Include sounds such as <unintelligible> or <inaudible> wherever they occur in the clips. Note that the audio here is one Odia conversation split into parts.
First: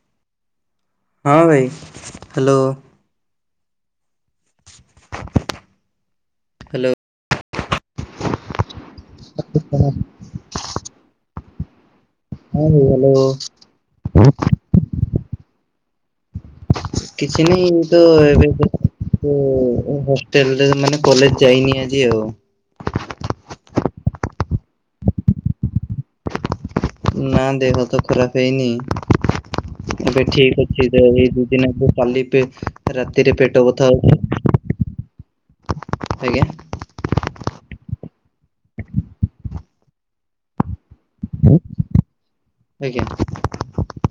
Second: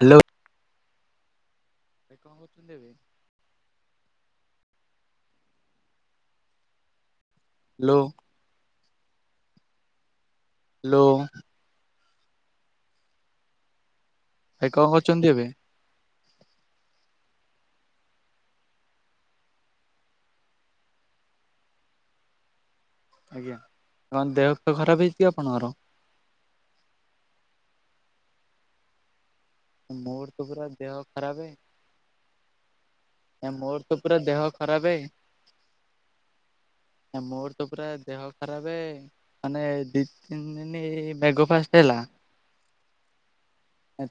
ହ୍ୟାଲୋ। ହଁ, ଭାଇ। ଭାଇ କଣ ହ୍ୟାଲୋ। କରୁଛନ୍ତି ଏବେ? ହ୍ୟାଲୋ। ହ୍ୟାଲୋ। <unintelligible> ଖରାପ। ହ୍ୟାଲୋ। <unintelligible> ହ୍ୟାଲୋ। ଭାଇ କଣ କରୁଚନ୍ତି ଏବେ? କିଛି ନାହିଁ, ଏମତି ତ ଏବେ ଏ ହଷ୍ଟେଲରେ ମାନେ କଲେଜ ଯାଇନି ଆଜି ଆଉ। ଆଜ୍ଞା। କଣ ଦେହ ପେହ ଖରାପ ହେଇଛି ଆପଣଙ୍କର? ନା ଦେହ ତ ଖରାପ ହେଇନି ଏବେ ମୋର ତ ଠିକ ପୁରା ଅଛି ଦେହ ତ ଏଇ ଖରାପ ଦି ଦିନ ହବ କାଲି ପେ ରା ନାଇଁ, ମୋର ତ ପୁରା ଦେହ ଖରାପ ହେଇ ଆଜ୍ଞା ନା ମୋର ତ ପୁରା ଦେହ ଖରାପେ ମାନେ ଦି ତିନି ଦିନି ଏଇ ମେଘ ଫାଷ୍ଟ ହେଲା ଆଜ୍ଞା।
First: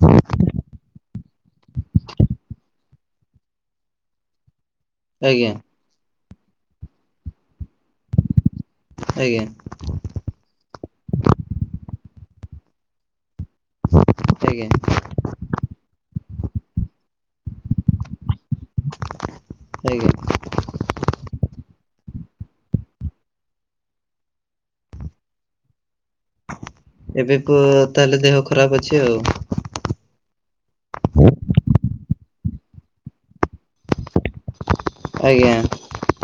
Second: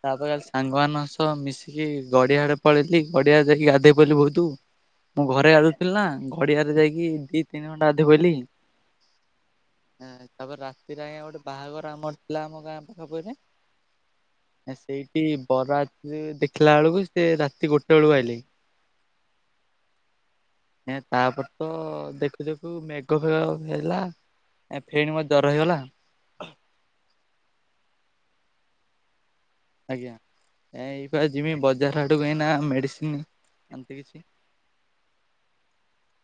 ତାପରେ କାଲି ସାଙ୍ଗମାନଙ୍କ ସହ ମିଶିକି ଗଡିଆ ଆଡେ ପଳେଇଥିଲି, ଗଡିଆ ଯାଇକି ଗାଧେଇ ପଇଲି ବହୁତୁ। ମୁଁ ଆଜ୍ଞା ଘରେ ଗାଧଉଥିଲି ନା, ଘଡିଆରେ ଯାଇକି ଦି, ତିନି ଘଣ୍ଟା ଗାଧେଇ ପଇଲି ଆଜ୍ଞା। ହଁ, ତାପରେ ରାତିରେ ଆଜ୍ଞା ଗୋଟେ ବାହାଘର ଆମର ଥିଲା ଆମ ଗାଁ ପାଖ କହିଲେ ଆଜ୍ଞା। ସେଇଠି ବରଯାତ୍ରୀ ଦେଖିଲା ବେଳକୁ ସେ ରାତି ଗୋଟେ ବେଳକୁ ଆଇଲି ଆଜ୍ଞା। ଆଜ୍ଞା। ତାପରେ ତ ଦେଖୁ ଦେଖୁ ମେଘ ଫେଗ ହେଲା ଆ ଫେଣି ମୋତେ ଜର ହେଇଗଲା ଆଉ। ଏବେକୁ ତାହେଲେ ଦେହ ଖରାପ ଅଛି ଆଉ? ଆଜ୍ଞା। ଏଇ ବା ଯିମି ବଜାର ଆଡ଼କୁ ଏଇନା ମେଡ଼ିସିନ ଏମତି କିଛି ଆଜ୍ଞା।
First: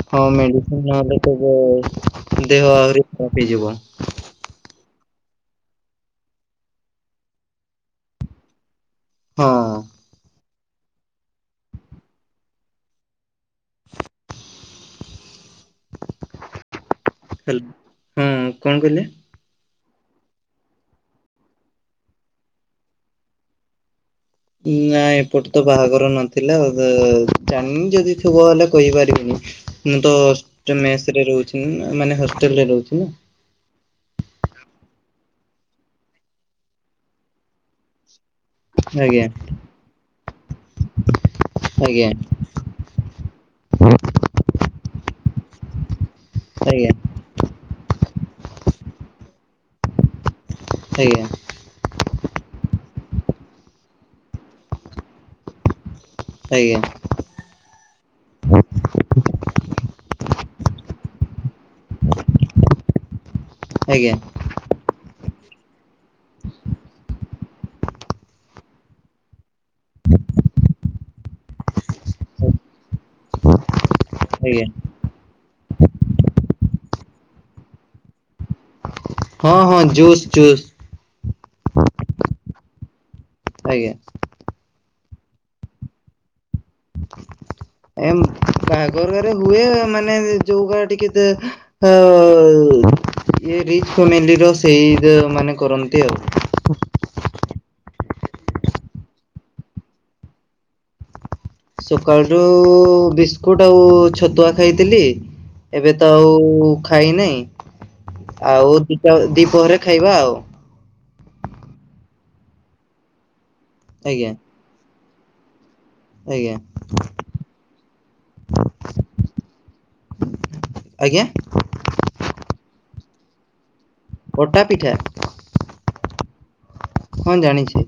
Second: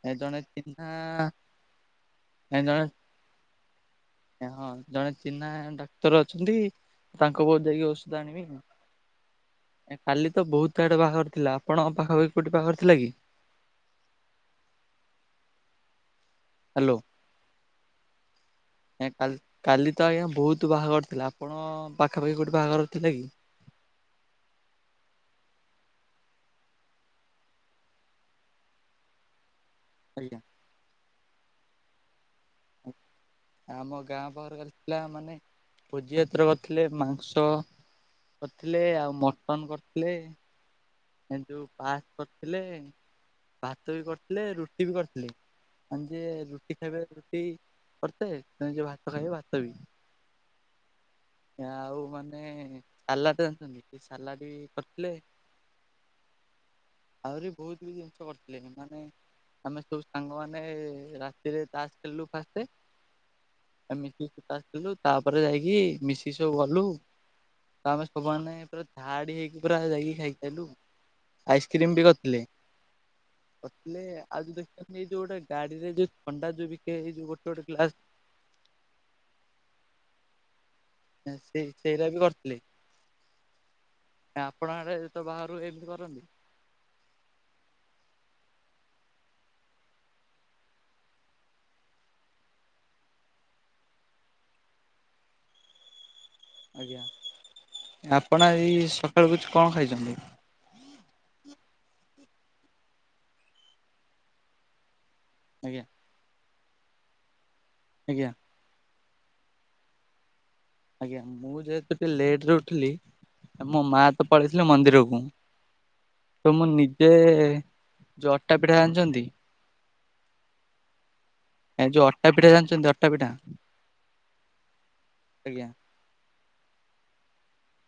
ଏ ହଁ ଜଣେ ମେଡିସିନ ଚିହ୍ନା ନହେଲେ ତ ଏ ଦେହ ଆହୁରି ଖରାପ ହେଇଯିବ। ଆଜ୍ଞା ହଁ, ଜଣେ ଚିହ୍ନା ଡାକ୍ତର ଅଛନ୍ତି, ତାଙ୍କ ପାଖକୁ ଯାଇକି ଔଷଧ ଆଣିବି ଆଉ। ହଁ। କାଲି ତ ବହୁତ ଆଡେ ବାହାଘର ଥିଲା, ଆପଣଙ୍କ ପାଖାପାଖି କୋଉଠି ବାହାଘର ଥିଲା କି? ହ୍ୟାଲୋ। ହ୍ୟାଲୋ। ହଁ କଣ କହିଲେ? ନାଇଁ କାଲି କାଲି ତ ଆଜ୍ଞା ବହୁତ ବାହାଘର ଥିଲା। ଆପଣ ପାଖାପାଖି କୋଉଠି ବାହାଘର ଥିଲା କି? ନାଇ ଏପଟେ ତ ବାହାଘର ନଥିଲା, ତ ଜାଣିନି ଯଦି ଥିବ ହେଲେ କହିପାରିବିନି। ମୁଁ ଆଜ୍ଞା। ତ ମେସରେ ରହୁଛି ନା ମାନେ ହଷ୍ଟେଲରେ ରହୁଛି ନା। ଆମ ଗାଁ ପାଖରେ କାଲି ଥିଲା ମାନେ ଭୋଜି ପାତ୍ର କରିଥିଲେ ମାଂସ କରିଥିଲେ ଆଉ ଆଜ୍ଞା। ମଟନ କରିଥିଲେ, ଏ ଯୋଉ ପାସ୍ ଆଜ୍ଞା କରିଥିଲେ ଭାତ ବି କରିଥିଲେ, ରୁଟି ବି କରିଥିଲେ। ଆଁ ଯିଏ ରୁଟି ଆଜ୍ଞା ଖାଇବେ ରୁଟି କରତେ ତମେ ଯୋଉ ଭାତ ଖାଇବ ଭାତ ବି। ଆଜ୍ଞା। ଆଉ ମାନେ ସାଲାଡ ଜାଣିଛନ୍ତି, ସେ ସାଲାଡ ବି କରିଥିଲେ ଆଜ୍ଞା। ଆହୁରି ବି ବହୁତ ବି ଜିନିଷ କରିଥିଲେ। ମାନେ ଆମେ ସବୁ ସାଙ୍ଗମାନେ ରାତିରେ ତାସ ଖେଳିଲୁ ଫାଷ୍ଟେ ଆ ଆଜ୍ଞା ମିଶିକ ତ ତାସ୍ ଖେଳିଲୁ, ତାପରେ ଯାଇକି ମିଶିକି ସବୁ ଗଲୁ ତ ଆମେ ସବୁମାନେ ପୁରା ଧାଡି ହେଇକି ପୁରା ଯାଇକି ଖାଇକି ଆଇଲୁ। ସକ୍ରିମ ବି କରିଥିଲେ, କରିଥିଲେ ଆଜି ଆଜ୍ଞା ଦେଖ ଏଇ ଯୋଉ ଗୋଟେ ଗାଡିରେ ଯୋଉ ଥଣ୍ଡା ଯୋଉ ବିକେ ହୁଏ ଯୋଉ ଗୋଟେ ଗୋଟେ ଗ୍ଲାସ ହଁ ହଁ ଜୁସ୍ ଜୁସ୍ ସେ ସେଇଟା ବି କରିଥିଲି ଆଜ୍ଞା ଆପଣ ଆଡେ ତ ବାହାରୁ ଏମିତି କରନ୍ତି ଏ ବାହାଘର ଘରେ ହୁଏ ମାନେ ଯୋଉ ଘରେ ଟିକେ ଇ ରଚ ଫ୍ୟାମିଲିର ସେଇ ମାନେ କରନ୍ତି ଆଉ ଆଜ୍ଞା ଆପଣ ଏଇ ସକାଳୁକୁ କଣ ଖାଇଛନ୍ତି ସକାଳ ରୁ ବିସ୍କୁଟ ଆଉ ଛତୁଆ ଖାଇଥିଲି ଆଜ୍ଞା ଏବେ ତ ଖାଇନହିଁ ଆଜ୍ଞା ଆଉ ଦିଟା ଦିପହରେ ଖାଇବା ଆଉ ଆଜ୍ଞା ମୁଁ ଯେହେତୁ ଟିକେ ଲେଟ ରେ ଉଠିଲି ମୋ ମା ତ ଆଜ୍ଞା ପଳେଇ ଥିଲ ମନ୍ଦିରକୁ ତ ଆଜ୍ଞା ମୁଁ ନିଜେ ଯୋଉ ଅଟା ପିଠା ଜଣିଛନ୍ତି ଆଜ୍ଞା ଏ ଯୋଉ ଅଟା ପିଠା ଜାଣିଛନ୍ତି ଅଟା ପିଠା ଗୋଟା ପିଠା ଆଜ୍ଞା କଣ ଜାଣିଛେ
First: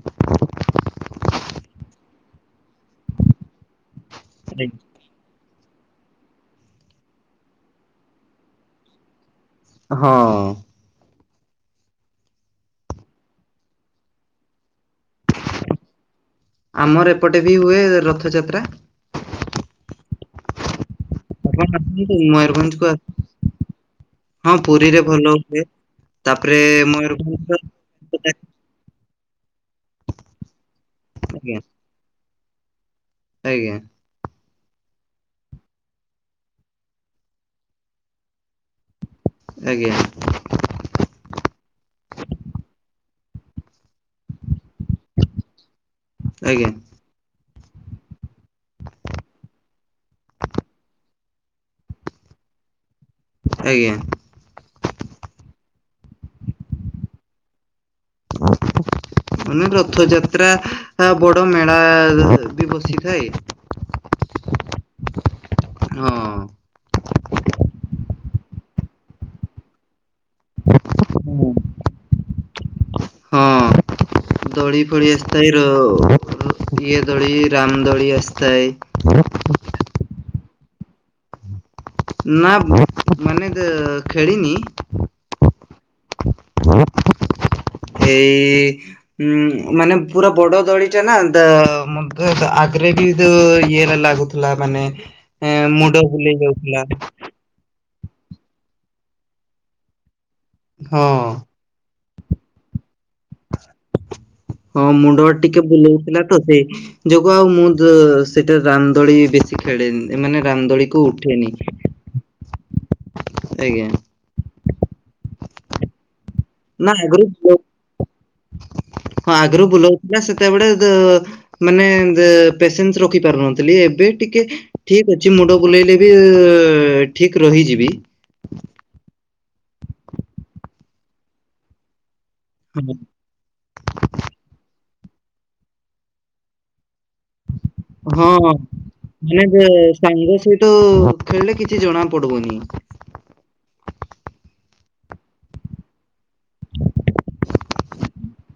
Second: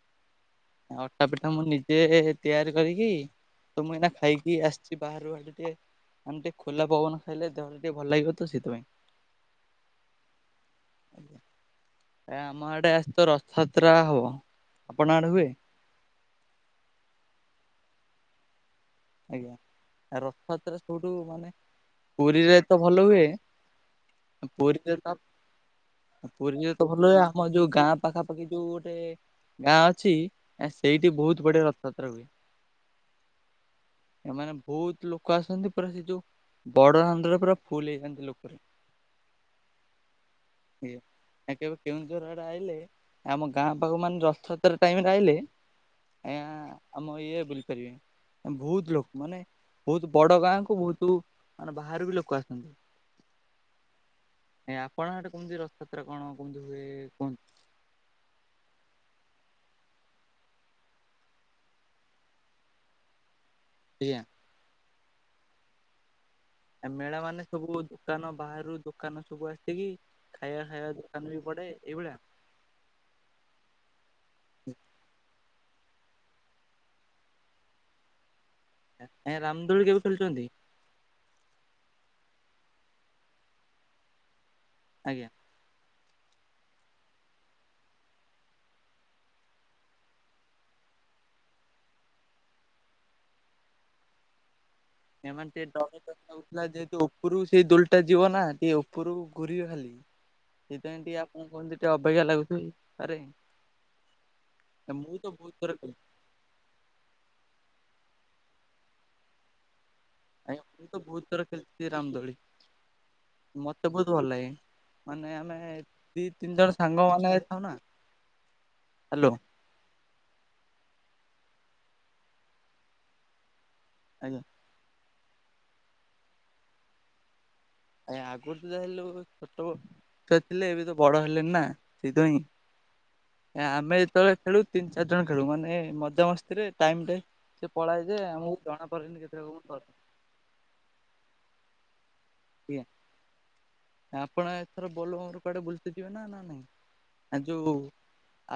ଅଟା ପିଠା ମୁଁ ନିଜେ ତିଆରି କରିକି ତ ମୁଁ ଏନା ଖାଇକି ଆସିଛି ବାହାରୁ ଆ ଟିକେ ଆମେ ଟିକେ ଖୋଲା ପବନ ଖାଇଲେ ଦେହ ଟିକେ ଭଲ ଲାଗିବ ତ ସେଥିପାଇଁ ହଁ ଆଜଞା ଆମ ଆଡେ ଆସ ତ ରଥଯାତ୍ରା ହବ ଆପଣ ଆଡେ ହୁଏ ଆମର ଏପଟେ ବି ହୁଏ ରଥଯାତ୍ରା ଆଜ୍ଞା ରଥପାତ୍ରା ସବୁଠୁ ମାନେ ଆପଣ ଆସନ୍ତୁ ପୁରୀରେ ତ ମୟୂରଭଞ୍ଜକୁ ଆସ ଭଲ ହୁଏ ହଁ ପୁରୀରେ ଭଲ ହୁଏ ତାପରେ ପୁରୀ ଯ ତ ଭଲ ହୁଏ ଆମର ଯୋଉ ଗାଁ ମୟୂରଭଞ୍ଜର ପାଖାପାଖି ଯୋଉ ଗୋଟେ ଗାଁ ଅଛି ସେଇଠି ବହୁତ ଆଜ୍ଞା ବଢିଆ ରଥଯାତ୍ରା ହୁଏ ଆଜ୍ଞା ଏମାନେ ବହୁତ ଲୋକ ଆସନ୍ତି ପୁରା ସେ ଯୋଉ ବଡ ହାଣ୍ଡରେ ପୁରା ଫୁଲ ହେଇଯାନ୍ତି ଲୋକରେ ୟ ଆଜ୍ଞା କେବେ କେଉଁ ଜୋର ଆଡେ ଆଇଲେ ଆମ ଗାଁ ପାଖକୁ ମାନ ରଥଯାତ୍ରା ଟାଇମେ ଆଇିଲେ ଆଜ୍ଞା ଆଜ୍ଞା ଆମ ଇଏ ବୁଲିପାରିବେ ବହୁତ ଲୋକ ମାନେ ବହୁତ ବଡ ଗାଁ କ ବହୁତ ମାନେ ବାହାରୁ ବି ଲୋକ ଆସନ୍ତି ଆଜ୍ଞା ଆଜ ଆପଣ ଏଠ କେମିତି ରଥଯାତ୍ରା କଣ କମିତି ହୁଏ କୁହ ଯ ମାନେ ରଥଯାତ୍ରା ବଡ ମେଳା ବି ବସିଥାଏ ଆଜ୍ଞା ହଁ ଆ ମେଳା ମାନେ ସବୁ ଦୋକାନ ବାହାରୁ ଦୋକାନ ସବୁ ଆସି କି ଖାଇବା ଖାଇବା ଦୁୋକାନ ବି ହୁଁ। ପଡେ ଏଇଭଳିଆ ଦଳି ପଳି ଆସିଥାଏ ର ଇଏ ଦୋଳି ରାମ ଦୋଳି ଆସିଥାଏ ରାମଦୋଳି କେବେ ଖେୁଛନ୍ତି ନା ମାନେ ତ ଖେଳିନି ଆଜ୍ଞା ଁ ଏଇ ଉଁ ମାନେ ପୁରା ବଡ ଦଳିଟା ନା ଆଗରେ ବି ଇଏ ହେଲା ଲାଗୁଥ ପଲା ମାନେ ଏମାନେ ଏଁ ମୁଣ୍ଡ ଟିକେ ବୁଲେଇ ଡରଥିଲା ଯାଉଥିଲା ଯେହେତୁ ଉପରୁ ସେଇ ଦୋଲ ଟା ଯିବ ନା ଟିକେ ଉପରୁ ଘୁରିବେ ଖାଲି ସେଇଥିପାଇଁ ହଁ ଟିକେ ଆପଣ କୁହନ୍ତି ଟିକେ ଅପେକ୍ଷା ଲାଗୁଥଛି ଆରେ ହଁ ମୁଁ ମୁଣ୍ଡ ତ ବହୁତ ଟିକେ ଥର ଖେଳିଛି ବୁଲଉଥିଲା ତ ସେଇ ଯୋଗ ଆଉ ମୁଁ ଦୋ ସେଟା ରାମଦୋଳି ବେଶୀ ଖେଳେନି ଏମାନେ ଆଜ୍ଞା ମୁଁ ରାମଦୋଳି ତ କୁ ବହୁତ ଥର ଉଠେନିକି ଖେଳିଛି ରାମଦୋଳି ଆଜ୍ଞା। ମତେ ଭଲାଗେ ମାନେ ଆମେ ଦି ତିନି ଜଣ ନା ସାଙ୍ଗ ମାନେ ଆଗରୁ ଯାଉ ନା ହାଲୋ ହଁ ଆଗରୁ ବୁଲାଉଥିଲା ସେତେବେଳେ ମାନେ ପେସେନ୍ସ ରଖି ପାରୁନଥିଲି। ଏବେ ଆଜ୍ଞା ଟିକେ ଠିକ୍ ଅଛି ମୁଣ୍ଡ ବୁଲେଇଲେ ବି ଠିକ୍ ରହିଯିବି। ଭାଇ ଆଗରୁ ତ ଯାହେଲୁ ଛୋଟ ଛୁଆ ଥିଲେ ଏବେ ତ ବଡ ହେଲେଣିି ନା ସେଇଥିଇଁ ହୁଁ। ଆମେ ଯେତେବେଳେ ଖେଳୁ ତିନି ଚାରି ଜଣ ଖେଳୁ ମାନେ ମଜା ମସ୍ତିରେ ଟାଇମି ଟା ସେ ପଳଏ ଯେ ହଁ ଆମକୁ ଜଣାପଡେନି ମାନେ ଯେ କେତେବେଳେ କ ସାଙ୍ଗ ସହିତ ଖେଳିଲେ କିଛି ଜଣା ପଡିବନି। ସରିଲା। ଆପଣ ଏଥର ବୋଲବମ୍ ରେ କୁଆଡେ ବୁଲିତେଜିବେ ନା ନାଇଁ। ଆ ଯୋଉ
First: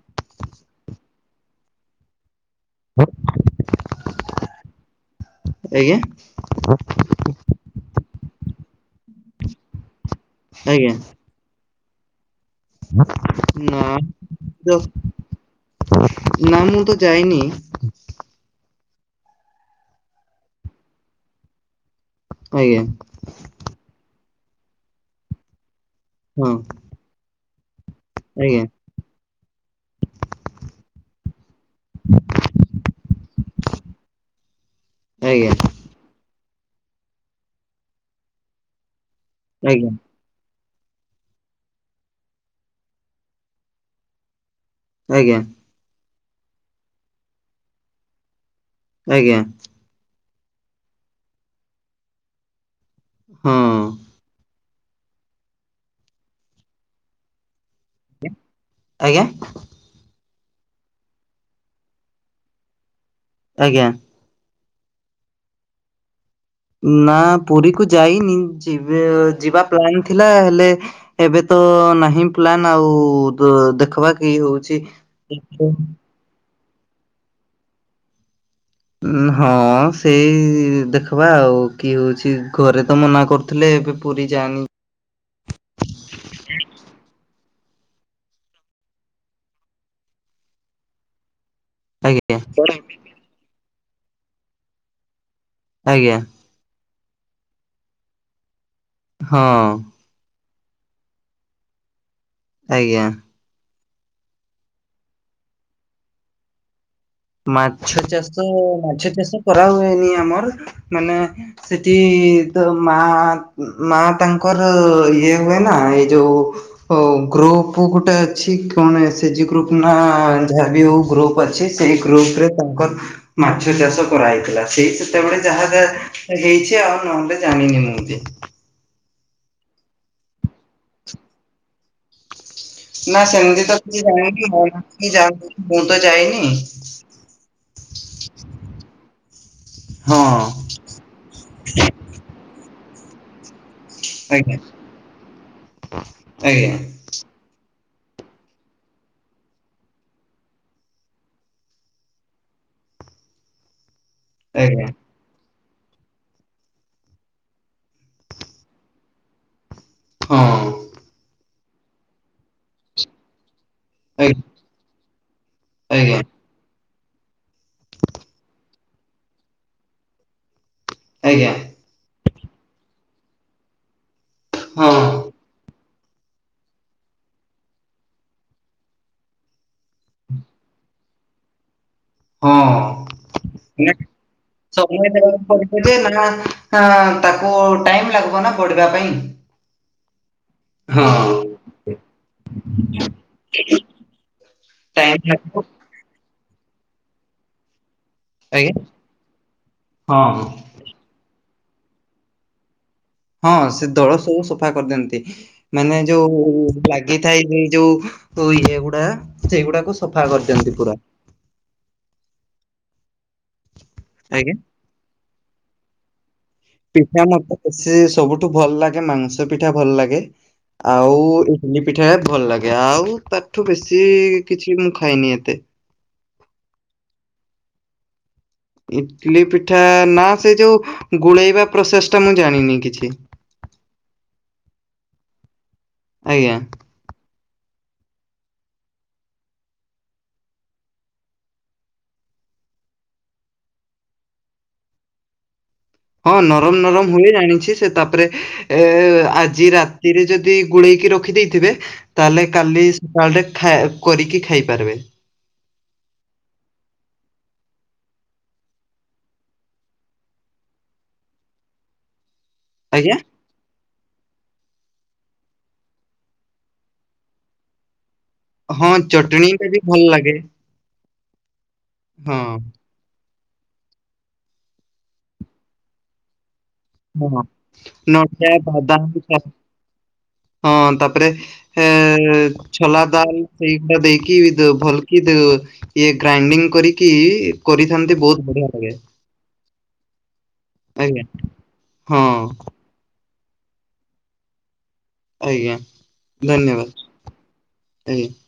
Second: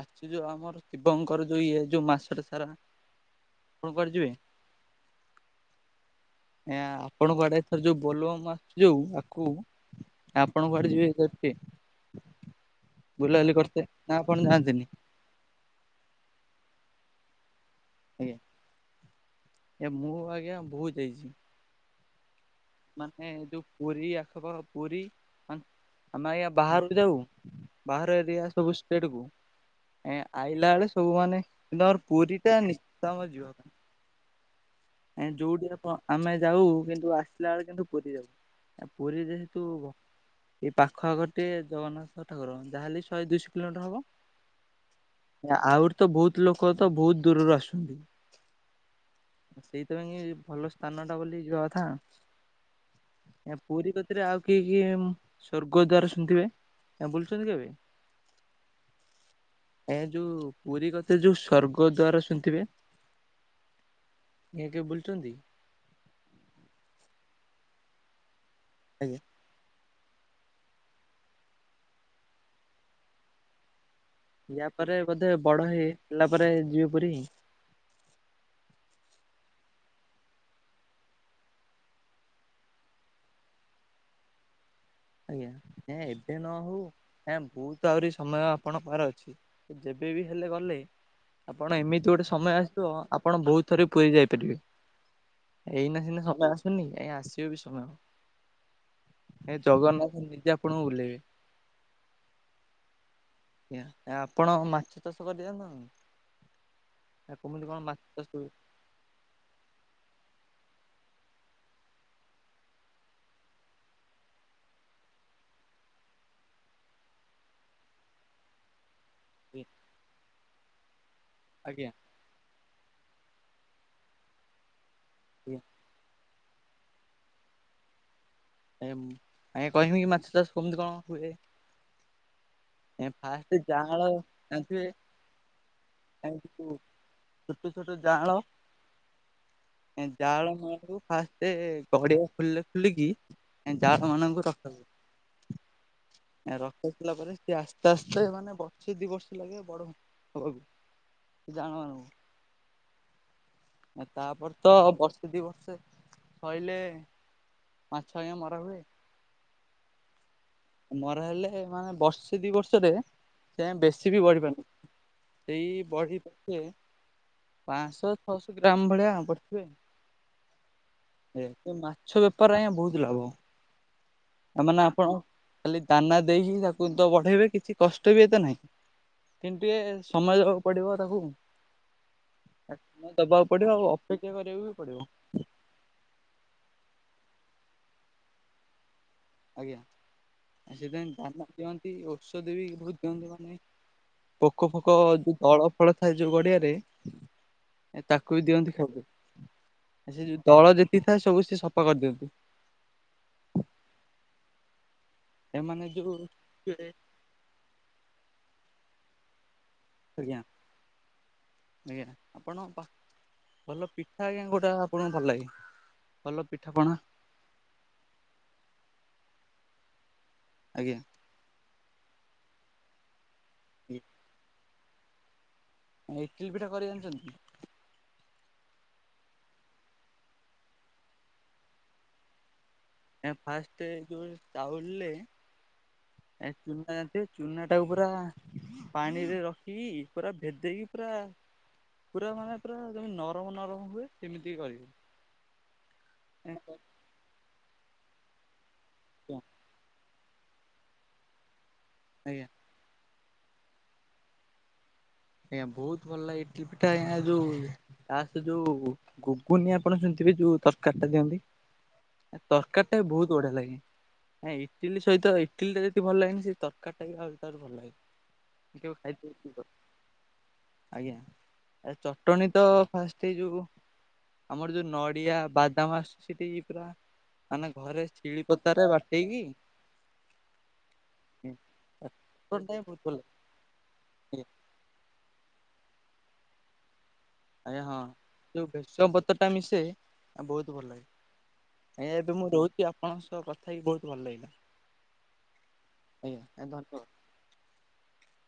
ଆଶୁଛି ଯୋଉ ଆମର ଶିବଙ୍କର ଯୋଉ ଇଏ ଯୋଉ ମାସଟା ସାରା ଆପଣ କୁଆଡ଼େ ଯିବେ? ଆଜ୍ଞା ଏଆ ପଣକୁ ଆଡେଏଥର ଯୋଉ ବୋଲବମ୍ ଯୋଉ ଆଖୁି ଆପଣ ଆଜ୍ଞା କୁଆଡେ ଯିବେ ବୁଲାବୁଲି ନା କରିତେ ନା ଆପଣ ଯାଆନ୍ତିନି? ନାମ ମୁ ତ ଯାଇନି। ଆଜ୍ଞା ଏ ମୁଁ ଆଜ୍ଞା ବହୁତ ଯାଇଛି। ଆଜ୍ଞା। ! ! ! ! ! ! ! ! ! ! ହଁ ବାହର ଏରିଆ ଆଜ୍ଞା। ସବୁ ସେଠକୁ ଏ ଆଇଲା ବେଳେ ସବୁ ମାନେ କିନ୍ତୁ ଆମର ପୁରୀଟା ନିଶ୍ଚିନ୍ତ ଆମର ଯିବା ପାଇଁ ଏଁ ଆଜ୍ଞା ଯୋଉଠି ଆପଣ ଆମେ ଯାଉ କିନ୍ତୁ ଆସିଲା ବେଳେ କିନ୍ତୁ ପୁରୀ ଯାଉ ପୁରୀ ଯେହ ତୁ ଆଜ୍ଞା ଏ ପାଖ ଆଖରେ ଗୋଟିଏ ଜଗନ୍ନାଥ ଠାକୁର ଯାହାହେଲେ ଶହେ ଦୁଇଶହ କିଲୋମିଟର ହବ। ଆଜ୍ଞା। ଆହୁରି ତ ବହୁତୁ ଲୋକ ତ ବହୁତୁ ଦୂରରୁ ଆସୁଛନ୍ତି। ଆଜ୍ଞା। ସେଇଥିପାଇଁ ଭଲ ସ୍ଥାନଟା ବୋଲି ଯିବା ହଁ କଥା ପୁରୀ କ ସେଥିରେ ଆଉ କେହି ସ୍ୱର୍ଗ ଦ୍ଵାର ଶୁଣିଥିବେ ବୁଲୁଛନ୍ତି କେବେ? ଆଜ୍ଞା। ଆଜ୍ଞା ଏ ଯୋଉ ପୁରୀ କତିରେ ଯୋଉ ସ୍ୱର୍ଗ ଦ୍ଵାର ଶୁଣିଥିବେ? ଆଜ୍ଞା। ଏ ମିତିସବୁ ବୁଲଛନ୍ତି? ନା ପୁରୀକୁ ଯାଇନି ଆଜ୍ଞା ଯିବେଆଉ ଯିବା। ପ୍ଲାନ୍ ଥିଲା ହେଲେ ଏବେ ତ ନାହିଁ ପ୍ଲାନ୍ ଆଉ ଦେଖବା। କି ୟା ହଉଛି ପରେ ବୋଧେ ବଡ ଉଁ ହେଇ ପିଲା ପରେ ଯିବ ପୂରୀ। ଉ ହଁ ସେଇ ଦେଖବା ଆଉ କି ହଉଛି ଘରେ ତ ମନା କରୁ ଥିଲେ ଏବେ ପୁରୀ ଯାନି। ଆଜ୍ଞା ହେଁ ଏବେ ନ ହଉ ହେଁ ବହୁତ ଆହୁରି ସମୟ ଆପଣ ପାଖରେ ଅଛି। ଯେବେ ବି ହେଲେ ଗଲେ ଆପଣ ଏମିତି ଗୋଟେ ଆଜ୍ଞା ସମୟ ଆସଥିବ ଆପଣ ବହୁତ ଥରେ ପୁରୀ ଯାଇପାରିବେ। ଏଇନା ଆଜ୍ଞା ସିନା ସମୟେ ଆସୁନି ଏଇ ଆସିବେ ବି ସମୟ। ହଁ ଏ ଜଗନ୍ନାଥ ନିଜେ ଆପଣଙ୍କୁ ବୁଲାଇବେ। ଆଜ୍ଞା। ଆଜ୍ଞା ନା ଆପଣ ମାଛ ଚାଷ କରିଜାଣିଛନ୍ତି ମାଛ ଚାଷ ମାଛ ଚାଷ କରା ହୁଏନି ଆମର ମାନେ ସେଠି ତ ମା ମା ତାଙ୍କର ଇଏ ହୁଏନା ଏଇ ଯୋଉ ହଉ ଗ୍ରୋପ ଗୋଟେ ଅଛି କଣ ଏସେଚି ଜି ଗ୍ରୋପ ନା ଯାହାବି ହଉ ଗ୍ରୋପ ଆଜ୍ଞା ସେଇ ଗ୍ରୁପ ରେ ତାଙ୍କର ମାଛ ଚାଷ କରାହେଇଥିଲା ସେଇ ସେତେବେଳେ ଆଜ୍ଞା ଯାହା ଯାହା ହେଇଚି ଆଉ ନହେଲେ ଜାଣିନି ମୁଁ ବି। ଆଁ ଆଜ୍ଞା କହିବି କି ମାଛ ଚାଷ କେମିତି କଣ ହୁଏ? ନା ଫାଷ୍ଟ ସେମିତି ତ କିଛି ଯାଁଆଳ ଜାଣିନି ଜାଣିଥିବେ ମୁଁ ଯା ମୁଁ ତ ଯାଇନି <unintelligible> ଛୋଟ ଛୋଟ ଜାଆଁଳ ଏ ହଁ ଜାଆଁଳ <unintelligible> ଫାଷ୍ଟ ଏ ଗଡ଼ିଆ <unintelligible> ଖଲିଲ କି ଜାଆଁଳ ମାନଙ୍କୁ ଆଜ୍ଞା ରଖନ୍ତି ଆଜ୍ଞା ରଖିଥିଲା ପରେ ସେ ଆସ୍ତେ ଆସ୍ତେ ମାନେ ବର୍ଷେ ଦି ବର୍ଷ ଲାଗେ ବଡ ହବାକୁ ସେ ଜାଆଁଳା ମାନଙ୍କୁ ତାପରେ ତ ଆଜ୍ଞା ବର୍ଷ ଦୁଇ ବର୍ଷେ ଶଇିଲେ ମାଛ ଆଜ୍ଞା ମରା ହୁଏ। ହଁ। ମରା ହେଲେ ମାନେ ବର୍ଷେ ଦି ବର୍ଷରେ ସେ ବେଶୀ ସି ବିି ଆଜ୍ଞା ବଢ଼ି <unintelligible> ପାରୁ ସେଇ ଆଜ୍ଞା ବଢ଼ି ପାଞ୍ଚଶହ ଛଅଶହ ଗ୍ରାମ ଭଳିଆ ବଢିଥିବେ। ଆଜ୍ଞା ମାଛ ବେପାର ଆଜ୍ଞା ବହୁତ ଲାଭ ମାନେ ହଁ ଆପଣ ଖାଲି ଦାନା ଦେଇକି ତାକୁ ତ ବଢେଇବେ କିଛି କଷ୍ଟ ବି ଏତେ ନାହିଁ। କିନ୍ତୁ ଟିକେ ସମୟକୁ ପଡ଼ିବ ତାକୁ ହଁ ଦବାକୁ ପଡିବ ଆଉ ନା ଅପେକ୍ଷା କରିବାକୁ ବି ପଡିବ। <inaudible> ନା ତାକୁ ଟାଇମ ଲାଗିବ ନା ଵଢିବା ପାଇଁ ଆଜ୍ଞା ଆ ସେଥିାଇଁ ହଁ ଧ୍ୟାନ ଦିଅନ୍ତି ଔଷଧ ବି ବହୁତ ଦିଅନ୍ତି। ପୋକ ଫୋକ ଟାଇମ ଯୋଉ ଲାଗିବ ଦଳ ଫଳ ଥାଏ ଯୋଉ ଗଡିଆରେ ଏ ତାକୁ ବି ଆଜ୍ଞା ଦିଅନ୍ତି <unintelligible> ଖେଳୁ ସେ ଯେଉଁ ହଁ। ଦଳ ଯେତିକି ଥାଏ ସବୁ ସେ ସଫା କରିଦିଅନ୍ତି। ହଁ ସେ ଦଳ ସବୁ ସଫା କରିଦିଅନ୍ତି ମାନେ ଯୋଉ ଏ ଲାଗିଥାଇ ସେ ଯୋଉ ଇଏ ଗୁଡା ସେଇଗୁଡାକୁ ସଫା ଆଜ୍ଞା କରିଦିଅନ୍ତି ପୁରା। ଆଜ୍ଞା ଆପଣ ଭଲ ପିଠା ଆଜ୍ଞା ଗୋଟା କଣ ଭଲ ଲାଗେ ଭଲ ପିଠା ପଣା? ପା ମତେ ସେ ସବୁଠୁ ଭଲ ଲାଗେ ମାଂସ ପିଠା ଭଲ ଲାଗେ ଆଜ୍ଞା। ଆଉ <unintelligible> ଚିନି ପିଠା ଭଲ ଲାଗେ ଆଉ ତାଠୁ ବେଶୀ କିଛି ମୁଁ ଖାଇନି ଏତେ ଇଟଲି ପିଠା କରି ଆଣିଛନ୍ତି? ଇଟଲିି ପିଠା ନା ସେ ଯୋଉ ଗୋଳେଇବା ପ୍ରୋସେସ ଟା ମୁଁ ଜାଣିନି କିଛି ଫାର୍ଷ୍ଟ ଏ ଯୋଉ ଚାଉଲରେ ଆଜ୍ଞା ଚୁନା ଦେ ଚୁନା ଟାକୁ ପୁରା ପାଣିରେ ରଖିକି ପୁରା ଭେଦେଇକି ପୁରା ପୁରା ମାନେ ପୁରା ଯେମି ନରମ ନରମ ହୁଏ ସେମିତି କରିବେ। ହଁ ଆଜ୍ଞା ନରମ ନରମ ହୁଏ ଜାଣିଛି ସେ ତାପରେ ଏ ଆଜି ରା ରେ ଯଦି ଗୋଳେଇକି ରଖିଦେଇଥିବେ ଆଜ୍ଞା। ତାହେଲେ କାଲି ସକାଳରେ ଖ କରିକି ଖାଇପାରିବେ ଏ ବହୁତ ଭଲ ଇଟଲି ପିଠା ଆଜ୍ଞା ଯୋଉ ତା ସେ ଯୋଉ ଗୁଗୁନି ଆପଣ ଶୁଣିଥିବେ ଯୋଉ ତରକାରୀ ଟା ଦିଅନ୍ତି ତରକାରୀ ଟା ବି ଆଜ୍ଞା। ବହୁତ ବଢିଆ ଲାଗେ। ନାଇଁ ଇଟିଲି ସହିତ ଇଟିଲି ଟା ଯଦି ଭଲ ଲାଗେନି ସେ ତରକାର ଟା ବି ଆଉ ଭଲ ଲାଗେ ହଁ କେବେ ଚଟଣୀ ଖାଇଥିବେ ଟା ବି ଭଲ ଲାଗେ ଆଜ୍ଞା ଆ ହଁ ଚଟଣୀ ତ ଫାଷ୍ଟ ଯୋଉ ଆମର ଯୋଉ ନଡ଼ିଆ ବାଦାମ ଆସୁ ସେଠି ପୁରା ହଁ ମାନେ ଘରେ <unintelligible> ଶିଳି ନୋଠଆ ପତାରେ ବାଦ ବାଟେଇକି <unintelligible> ହଁ ତାପରେ ଏ ଚଟଣିଟା ବି ବହୁତ ଛୋଲା ଭଲ ଦାଲ ସେଇଗୁଡା ଦେଇକି ଲାଗେ ଭଲ କି ଇଏ ଗ୍ରାଇଣ୍ଡିଙ୍ଗ କରିକି କରିଥାନ୍ତି ବହୁତ ବଢିଆ ଲାଗେ। <unintelligible> ଗତଟା ମିଶେ ଆଉ ବହୁତ ଭଲ ଲାଗେ ଆଜ୍ଞା ଆଜ୍ଞା ହଁ ଏବେ ମୁଁ ରହୁଚି ଆପଣଙ୍କ ସହ କଥା ହେଇକି ବହୁତ ଭଲ ଲାଗିଲା ଆଜ୍ଞା ଧନ୍ୟବାଦ ଆଜ୍ଞା।